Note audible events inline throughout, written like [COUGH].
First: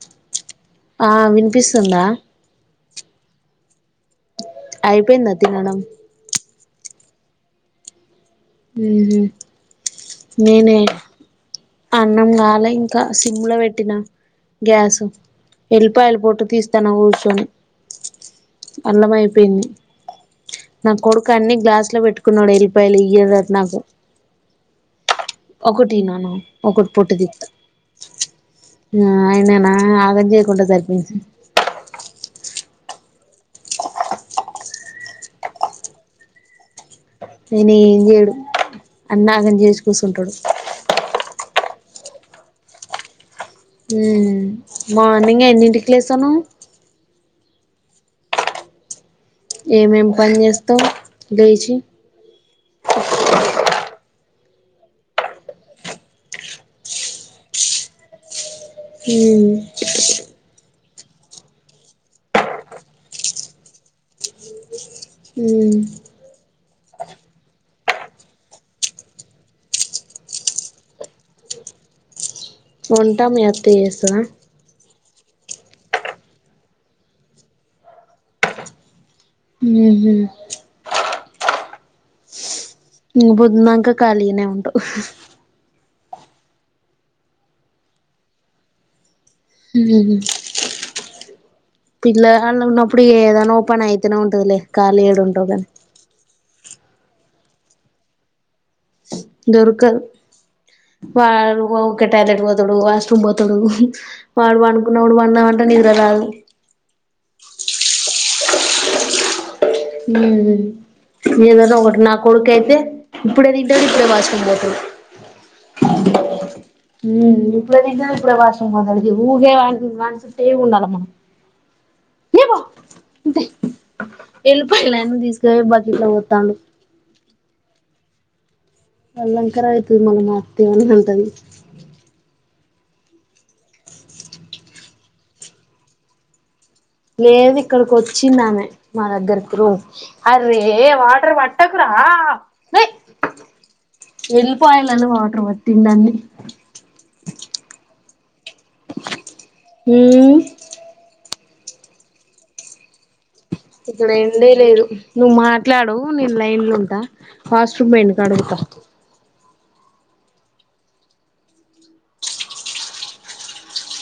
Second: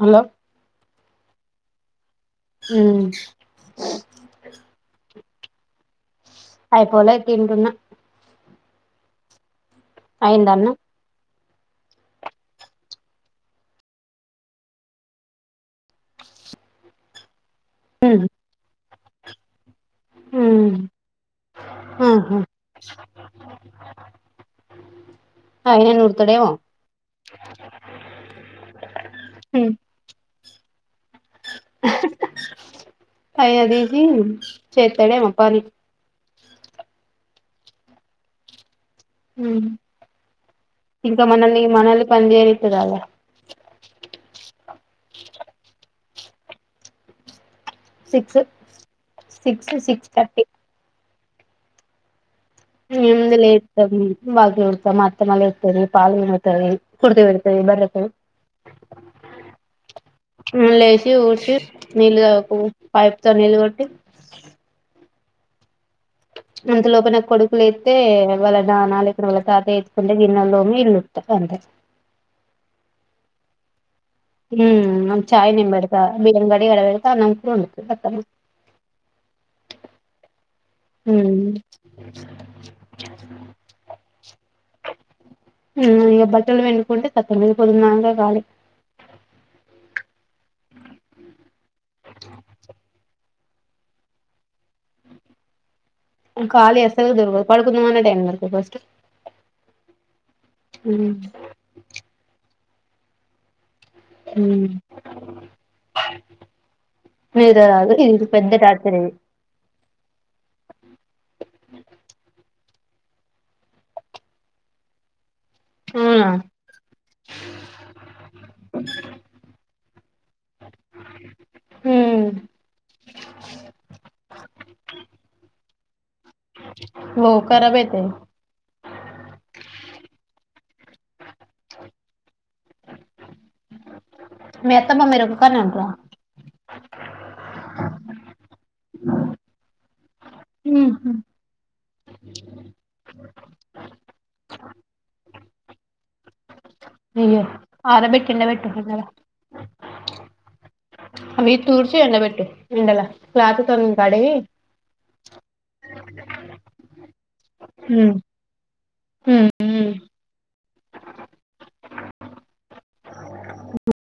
Hello ఆ వినిపిస్తు సుందా ఉమ్ అయిపోయిందా తినటం అయిపోలే తింటున్న ఉహూ అయిందా అన్నం నేనే అన్నం గాల ఇంకా సిమ్ లో పెట్టిన గ్యాస్ ఎల్లిపాయలు పొట్టు తీస్తాన్న కూర్చొని. [UNINTELLIGIBLE] అల్లం అయిపోయింది ఉమ్ నా కొడుకు అన్ని గ్లాస్ లో ఆహా పెట్టుకున్నాడు ఎల్లిపాయలు ఇద ఆయనే ఒకటి నన నూరుతాడేమో ఒకటి పొట్టు తెత్త ఆయన నా ంటరించంది అయ్య డీజీ చేతడే ఏమో పని ఆయన ఏం చేయడు అన్నాగం ఉమ్ చేసి కూచుంటాడు మనలిని పనిజేయనితాడ క్లేషను సిక్స్ సిక్స్ ఏమేం సిక్స్ పని థర్టీ జెస్తావు లేచి ఎంది లేతం మాకేం పని మా అత్తమ్మ లేతది పాలు విండుతది కుర్ది వెడతది బర్రెకు ఊమ్ ఉ షట్ నీళ్ కాకు పైప్తో నీళ్లు కొట్టి ఉమ్ అంతలోపన కొడుకులెతే వాళ్ళ నానాలు ఇక్కడ వాళ్ళ తాత ఎత్తుకుంటే గిన్నలో నీల్లు ఒత్త అంతే వంటా మీ అత్తే యెస్ ఊ మ్మ చాయ్ నింబెడుత బీయంగడిగి ఆడవడుత అన్నం కూర ఓండుతది అత్తమ్మ ఉహు ఊ బొదునాక కాలీగనే ఉంటవ్ ఊ ఇగ బట్టలు విండుకుంటే కత్తమే మీ కొదుందాంగ కాలి ఊ పిల్ల గళ్ళు ఉన్నప్పుడ ఏదా నోపన్ అయితేన ఉంటదిలే కా ఏడు ఉంటగానీ ఖళీ ఎసలు దొరుకుదు పడుకుందమాన టైం దొరకదు ఫస్ట్ దొర్కదు ఉమ్ వా ఊకె టాయిలెట్ వొ తడు వాష్రూమ్ బోతడు హ్ వాడు ఉమ్ పనుకున్నా వాడు పదాం అంటే నిద్ర రాదు మీరా ఇదొక పెద్ద టార్చర్ ఇది ఊమ్ నీ నదా ఒకటి నా కొడుకు అయితే ఇప్పుడు దింటడు ఇప్పుడే వాష్రూమ్ బోతడు అవునా ఊమ్ ఇప్పుడుదింటది ఇప్పుడే వాష్రూమ్ ఇది ఊకే వా వాన్ చుట్టే ఉండలె మనం ఉమ్ ఏమో అంతే ఎల్లిపాయలని తీస్కావోయ్ బకెట్ల ఒతండు ఒ కరాబైతయ్ అల్లంకారం అయితది మా అత్త ఇండ్లనే ఉంటది మీ అత్తమ్ మీరు ఒక్కనే ఉంటర లేదు ఇక్కడికి వచ్చిందామె మా దగ్గరికి రో అర్రే ఉహు వాటర్ వట్టకురా బె ఎళ్ళిపాయలని వాటర్ పట్టిందన్ని అడ బెట్ కిందె బెట్ ఎపటిదాట ఊ అవి తూర్చి ఎండ బెట్టు ఎండల క్లాత్ తోని ఇక్కడ కడిగి ఏండే లేదు నువ్వు మాట్లాడు నేను లైన్లుంట వాష్రూమ్ బోయింది కడుగుతా మ్మ్ మ్మ్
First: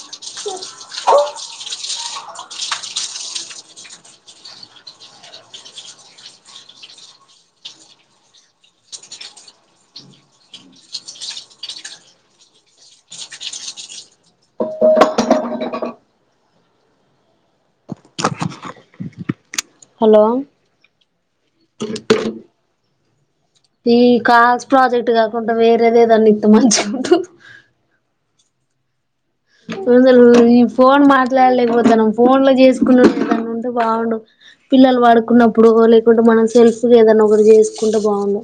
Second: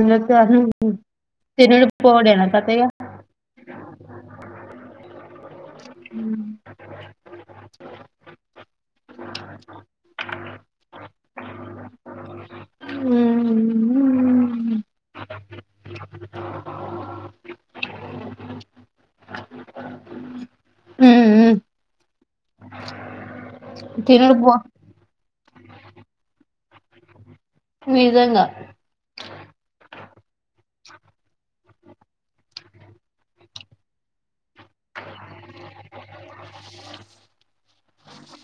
మ తరులుపు పోడనా పతగా మ్మ్ హలో ఈ తినుడు పో కాల్స్ ప్రాజెక్ట్ కాకుండా వేరేదేదన్న ఇత్ ద మంచిగా ఉంటూ నిజంగా ఫుల్లు ఈ ఫోన్ మాట్లాడలేక పోత్ మనం ఫోన్ లో చేసుకున్న ఉంటే బాగుండు పిల్లలు పడుకున్నప్పుడు లేకుంటే మనం సెల్ఫీ ఏదనా ఒకరు చేసుకుంటే బాగుంవు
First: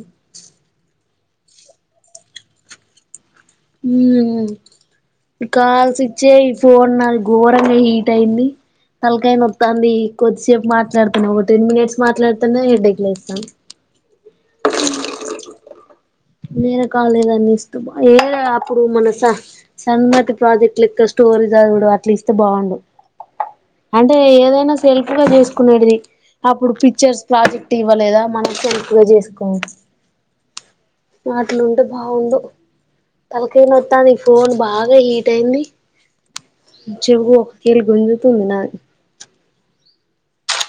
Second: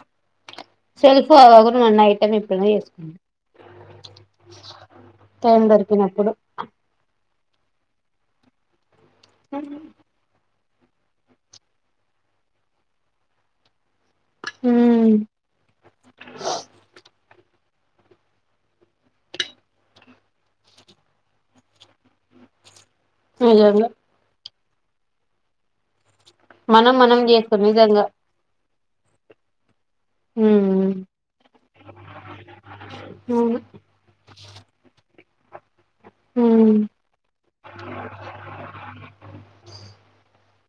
కూడా మన ఐటె ఇప్పుడై చేసుకోండి టైం కాల్ దొరికినప్పుడు సిచ్చే ఫోన్ నా ఘోరంగా హీట్ అయింది తలకాయ నోత్తంది కొద్దిసేపు మాట్లాడుతున్నాం ఒక టెన్ మినిట్స్ మాట్లాడుతనే హెడేక్ వస్తాంది హ్మ్. మేర కాలజ అన్ని ఏ అప్పుడు మన స సన్నతి ప్రాజెక్ట్ యొక్క స్టోరీ చదవడం అట్లీస్ట్ అే బాగుండు నిజంగా అంటే ఏదైనా సెల్ఫ్ గా చూసుకునేడుది అప్పుడు మనం మనం పిక్చర్స్ చేసుకోం ప్రాజెక్ట్ నిజంగా ఇవ్వలేదా మనకి ఎగా చేసుకోం హ వాటిలుంటే బాగుడు అవును. తలకేన వస్తాంది ఫోన్ బాగా హీట్ దన్ని హ్మ్. చెవు ఒక కేేళ గుంజుతుంది నాది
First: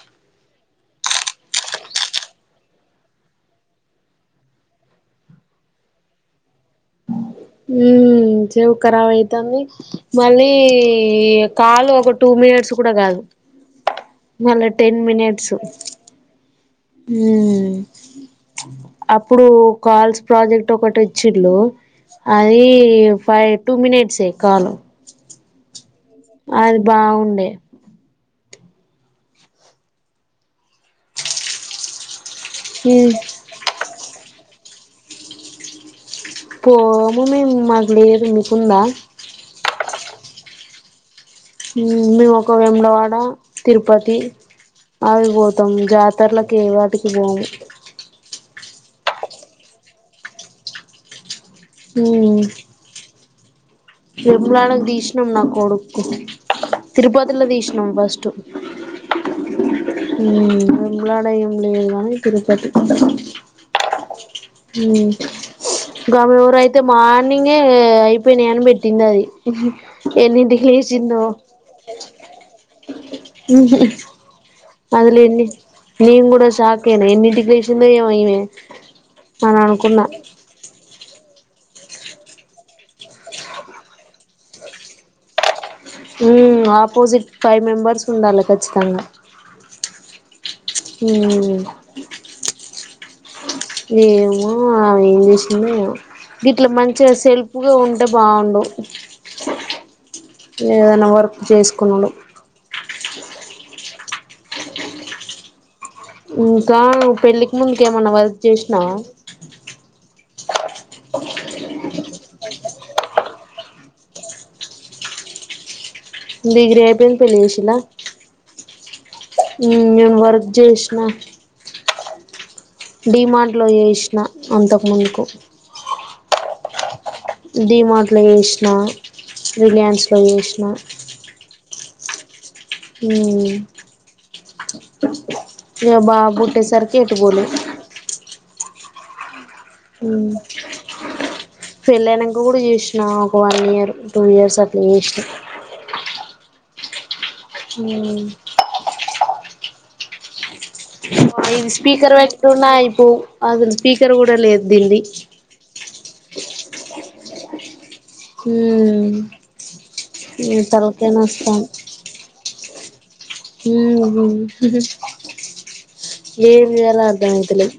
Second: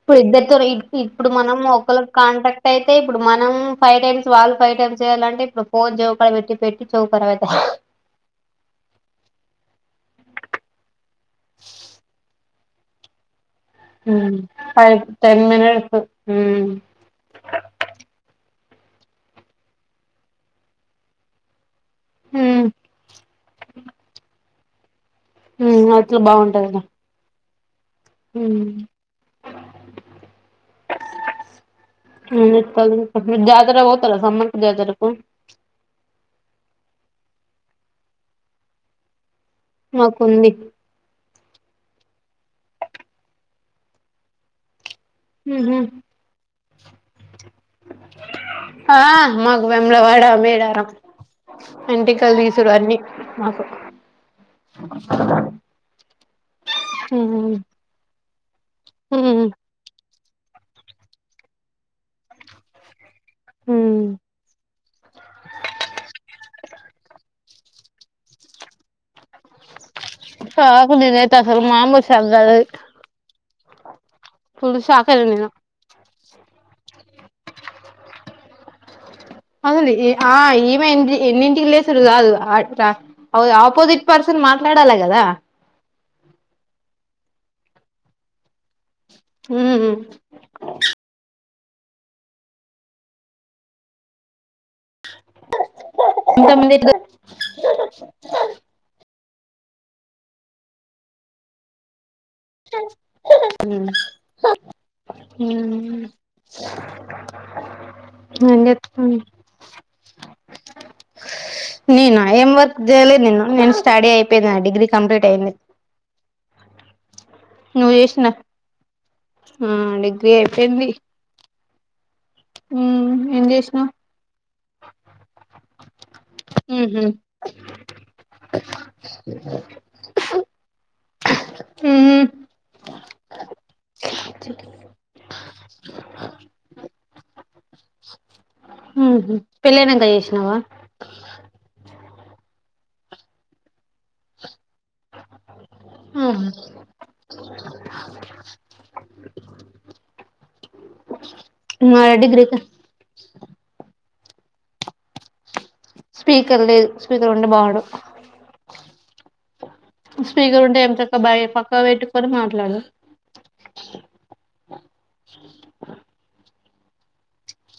ఇప్పుడు ఇద్దరితో ఇప్పుడు మనం ఒకరికి కాంటాక్ట్ అయితే ఇప్పుడు మనం ఫైవ్ టైమ్స్ వాళ్ళు ఫైవ్ టైమ్స్ చెయాలంటే ఇప్పుడు ఫోన్ చేడ పెట్టి చౌకర అవుతాయి హ చెవ కవ ఇతంది మళ్ళీ కాలు ఒక టూ మినిట్స్ కూడా కాదు మళ్ళా five ten minutes minutes um అప్పుడు కాల్స్ ప్రాజెక్ట్ ఒకటి వచ్చిండే అది హ్మ్. ఫైవ్ టూ మినిట్సే కాలు మ్మ్ అద్ అది బాగుండే ఉ ఉమ్ ఉ జాతర పోతారా సమ్మర్ ఇదే తరికు పోము మాకు లేదు అనుకున్న మాకుంది మేము ఒక వెముడవాడ, తిరుపతి అవి పోతాం ఉహు జాతరలకి ఏ వాటికి పోము ఆ మాకు వేములవాడ మేడారం అంటేకాళ తీసుడు అన్నీ మాకు తిరుమలనకు తీశినం నా కొడుకు ఉహు తిరుపతిలో తీసినం ఫస్ట్ ఉమ్ ఉ వేములవాడ ఏం లేదు కానీ తరుపతి కొండ ఉ ఉ గమవర అయితే మాని ఏ అయిపోయినాయి అని పెట్టింది అది ఎన్నింటికి షాక్ లేచిందో నేనైతే అసలు మామూలు షాక్ కాదు అది ఉహు ఫుల్ షాక్ అదిలి అయిన ఎన్ని నేను నేను కూడా షాక్ అయిన ఎన్ని ఎట్లా చేసిందో ఏమో ఈమె అని అదీ అనుకున్నా ఆ ఏమైంది ఎన్నింటికి లేసురు రాదు ఆపోజిట్ పర్సన్ మాట్లాడాలా కదా ఉ ఆపోజిట్ ఫైవ్ మెంబర్స్ ఉండాలి ఖచ్చితంగా ఉ వో ఏమో ఆమె ఏం చేసిందో ఏమో ఇట్ల ఇంతమంది మంచిగా సెల్ఫగా ఉంటే బాగుండు ఏదైనా వర్క్ చేసుకున్నుడు ఉ హు ఇంకా నువ్వు పెళ్లికి ముందు ఏమన్నా వర్క్ ఏం చేసినావా చెప్తాను నేనా ఏం వర్క్ చేయలేదు నేను స్టడీ అయిపోయింది నా డిగ్రీ కంప్లీట్ అయింది డిగ్రీ అయి పెళ్ పెళ్లి చేసిందా నువ్వు చేసిన ఆ నేను డిగ్రీ వర్క్ అయిపోయింది చేసినా మ్మ్ ఏం డిమార్ట్ లో చేసినావ్ చేసిన అంతకు మునుకు ఉ హూ డిమార్ట్లో చేసిన రిలయన్స్లో చేసిన [UNINTELLIGIBLE] ఊ [UNINTELLIGIBLE] ఇక బాబు పుట్టేసరికి ఎటు పోలేదు. ఉహు పెళ్ళనాంకా చేసినావా. ఇంకా కూడా చూసినా ఒక వన్ ఇయర్, టూ ఇయర్స్ అట్లా చేసాం. ఉహు హ [UNINTELLIGIBLE] అయి నా స్పీకర్ డిగ్రీ పెట్టుకున్నా అయిపోయు స్పీకర్ కూడా లేదు దీనికి స్పీకర్ లేదు, స్పీకర్ ఉండే బాగుండు. హ స్పీకర్ ఉంటే ఏం తలకాయ చక్క బ నొస్తోంది. పక్క పెట్టుకొని మాట్లాడు ఉహు ఏ ఏం చేయాలో అర్థం అయితలేదు.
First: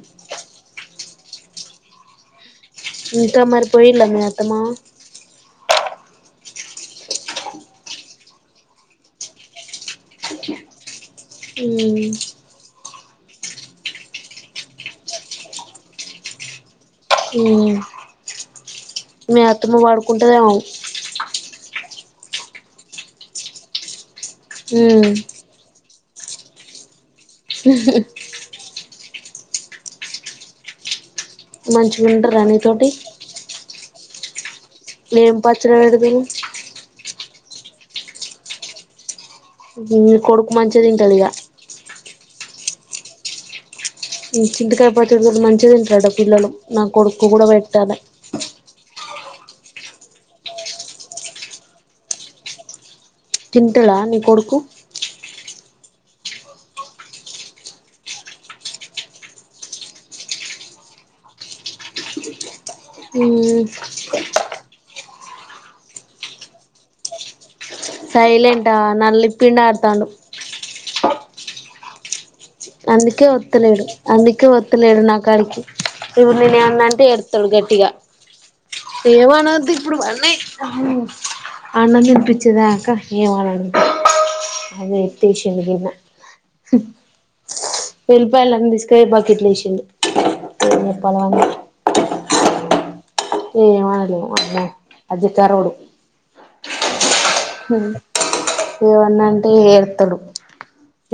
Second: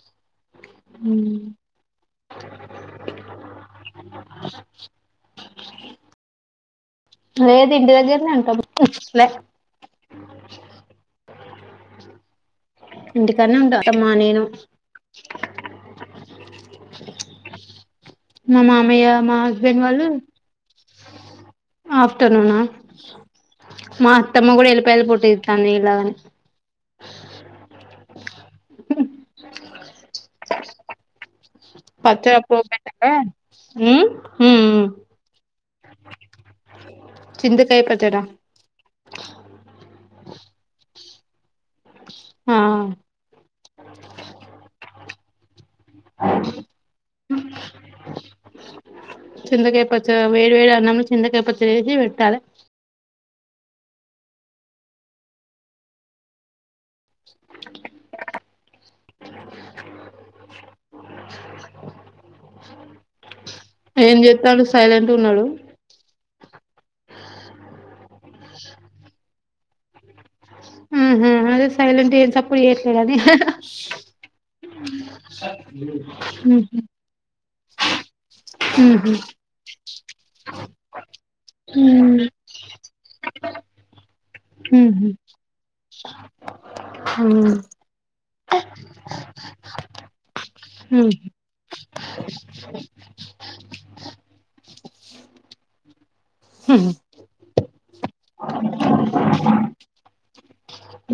హ ఇంకా మరిపోయిల మీ అత్త మామ లేదు ఇంటి దగ్గరనే ఉంటాము లే హుమ్మ్ ఇంటికనే ఉంటామ్మా అత్తమ్మ నేను మా మామయ్య మా మీ అత్తమ హస్బెండ్ పడుకుంటదేమొ హూ [UNINTELLIGIBLE] ఆఫ్టర్నూన్నా మా అతమ్మ కూడా ఎలిపయలు పొట్టు తీస్తోంది నీ లాగానే. [UNINTELLIGIBLE] [UNINTELLIGIBLE] మంచిగుంటదా నితోటి ఊ నేం పాత్ర ఏడుదు చింతకాయ పచ్చడ ఇ కొడుకు మంచిగా తింటాదిగా ఆ చింతకాయపచ్చడి తో మంచిగా తింటాడు. పిల్లలు నా కొడుకు కూడా పెట్టాలి. చింతకాయ పచ్చడి వేడి వేడి అన్నం లో చింతకాయ పచ్చడి వేసి పెట్టాలి. తింటాడా ని కొడుకు [UNINTELLIGIBLE] ఊ ఏం చేస తాడు సైలెంట్ ఉన్నాడు. సైలెంటా నల్లి పిండి ఆడతాండు ఆహ అదే సైలెంట్ గా ఏం స అందుకే ఒత్తలేడు అందుకే వ వత్తలేడు నా కాడికి ఇప్పుడు నేను ఏమన్న అంటే ఏడు ఇగ ఉహు ఏమనద్దు ఇప్పుడు వాన్ని అన్నమ్ తినిపించేదాక ఏమనను అదే ఎతేసింది విన్న ఉహు వెళ్ళిపోయళన్ని తీసుకెళ్లి బకెట్లు వేసిండు చెప్పాలి ఉహు వాడి ఏవన్నా అంటే ఏడుత్తడు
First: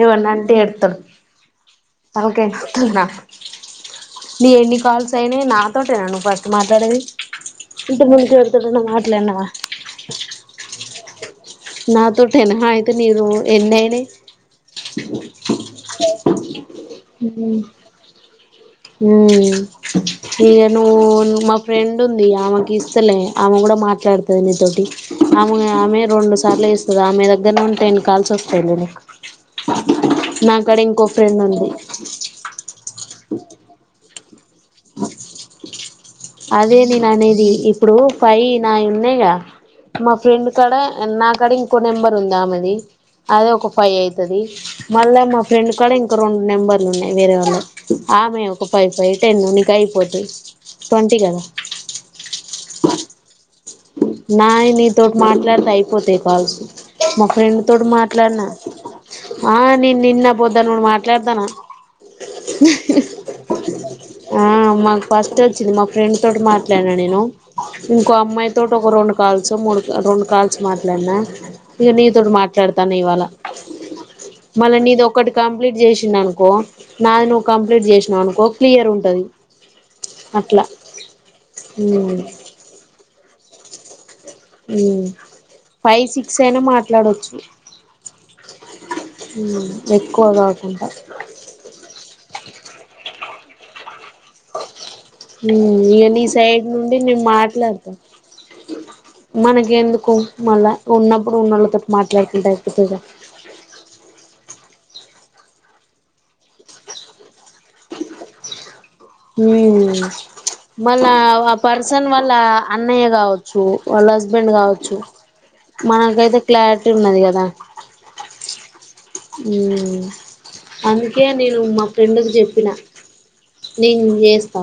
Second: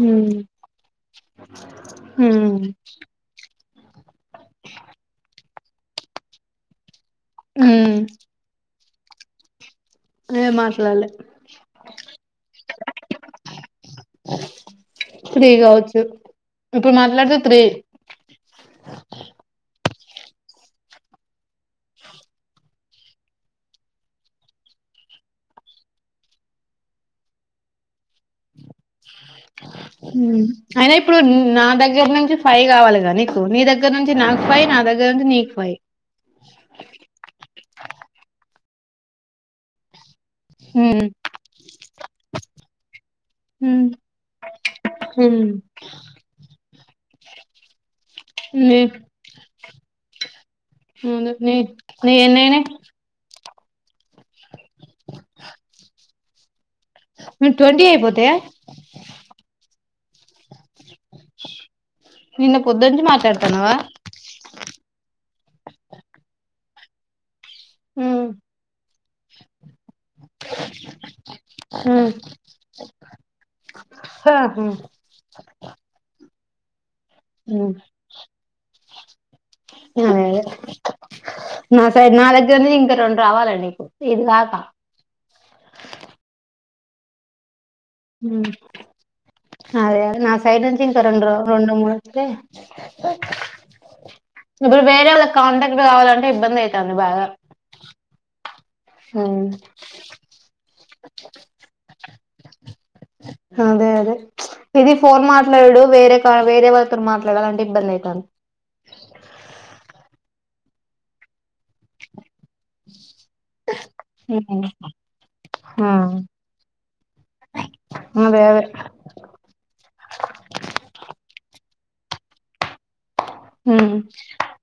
ఏవన్నా ఉమ్ అంటే ఏడుత్తడు [UNINTELLIGIBLE] నీ ఎన్ని కాల్స్ అయినాయి నాతోటేనా నువ్వు ఫస్ట్ మాట్లాడేది ఉమ్ ఇంత ముందు ఎవరి తోటి అయినా మా మాట్లాన్నవ లే మాట్లాల్లె నాతోటేన అయితే నీది నువ్వు ఎన్నైయినయ్ త్రీ కావచ్చు ఇప్పుడు మాట్లాడితే త్రీ ఇక నువ్వు మా ఫ్రెండ్ ఉంది ఆమెకి ఇస్తలే ఆమె కూడా మాట్లాడుతది నీతోటి ఆమె ఆమె రెండు సార్లు చేస్తది ఆమె దగ్గర నుండి టెన్ కాల్స్ వస్తాయి లే నీకు ఉ నాకాడ అయినా ఇంకో ఇప్పుడు ఫ్రెండ్ నా ఉంది దగ్గ దగ్గర నుంచి ఫైవ్ కావాలిగా నీకు నీ దగ్గ నుంచి నా ఫైవ్ నా దగ్గర నీకు ఫైవ్ అదే నేను అనేది ఇప్పుడు ఫైవ్ నా ఉన్నాయిగా మా ఫ్రె ఫ్రెండ్ కాడ నాకాడ ఇంకో నెంబర్ ఉంది ఆమెది అదె ఒక ఫైవ్ అయితది మళ్ళా మా ఫ్రెండ్ కూడా ఇంకో రెండు నెంబర్లు ఉన్నాయి వేరే వాళ్ళ ఆమె ఒక నీ ఫైవ్ ఫైవ్ టెన్ నీకు అయిపోతది ముందు నీ నీవెన్నైనాయ్ నాయి నీ తోట్ మాట్లాడితే అయిపోతాయ్ కాల్స్ మా నువ్వు ఫ్రెండ్ ట్వంటీ తోటి అయిపోతాయా మాట్లాడినా ఆ నిన్ను నిన్న పో [UNINTELLIGIBLE] నిన్న నిన్న పొద్దునుంచి మాట్లాడుతున్నావా మా ఫ్రెండ్ తోటి మాట్లాడినా నేను ఇంకో అమ్మాయి రెండు కాల్సో మూడు గ రొండు కాల్స్ మాట్లాడినా ఇగ నీతోటి మాట్లాడతాన ఇవాళ మళ్ళ నీది ఒకటి కంప్లీట్ చేసినను కో మ్మ్ ఉంటది ఆ అదే అట్లా నా సైడ్ నా దగ్గరది ఇంకా రెండు రావాలండి నీకు ఇది కాక మ్మ్ ఫైవ్ సిక్స్ అయిన మాట్లా ట్లాడొచ్చు మ్మ్ అదే ఎక్కువ నా సైడ్ నుంచి కాకుండా ఇంక రొండు రొండు మూడు వస్తె ఇప్పుడు వేరే వాళ్ళకి కాంటాక్ట్ ఉమ్ ఇక నీ కావాలంటే ఇబ్బంది అయితంది బాగా మనక ఎందుకు మళ్ళా ఉన్నప్పుడు, ఉన్నళ్ళతో మాట్లాడుకుంటా అయిపోతిగ. అదే అదే ఇది ఫోన్ మాట్లాడుడు వేరే కా వేరే వాళ్ళతో, మాట్లాడాలంటే ఇబ్బంది అయితాన్. మ్మ్ మొన్న ఆ గా పర్సన్ వర్ వాళ్ళ అన్నయ్య కావచ్చు వాళ్ళ హస్బెండ్ కావచ్చు ఉమ్ మనకైతే క్లారిటీ ఉన్నది కదా అదే అదే ఉమ్ అందుకే నేను మ ఫ్రెండ్ కి చెప్పిన ఉమ్ నేన్ చేస్తా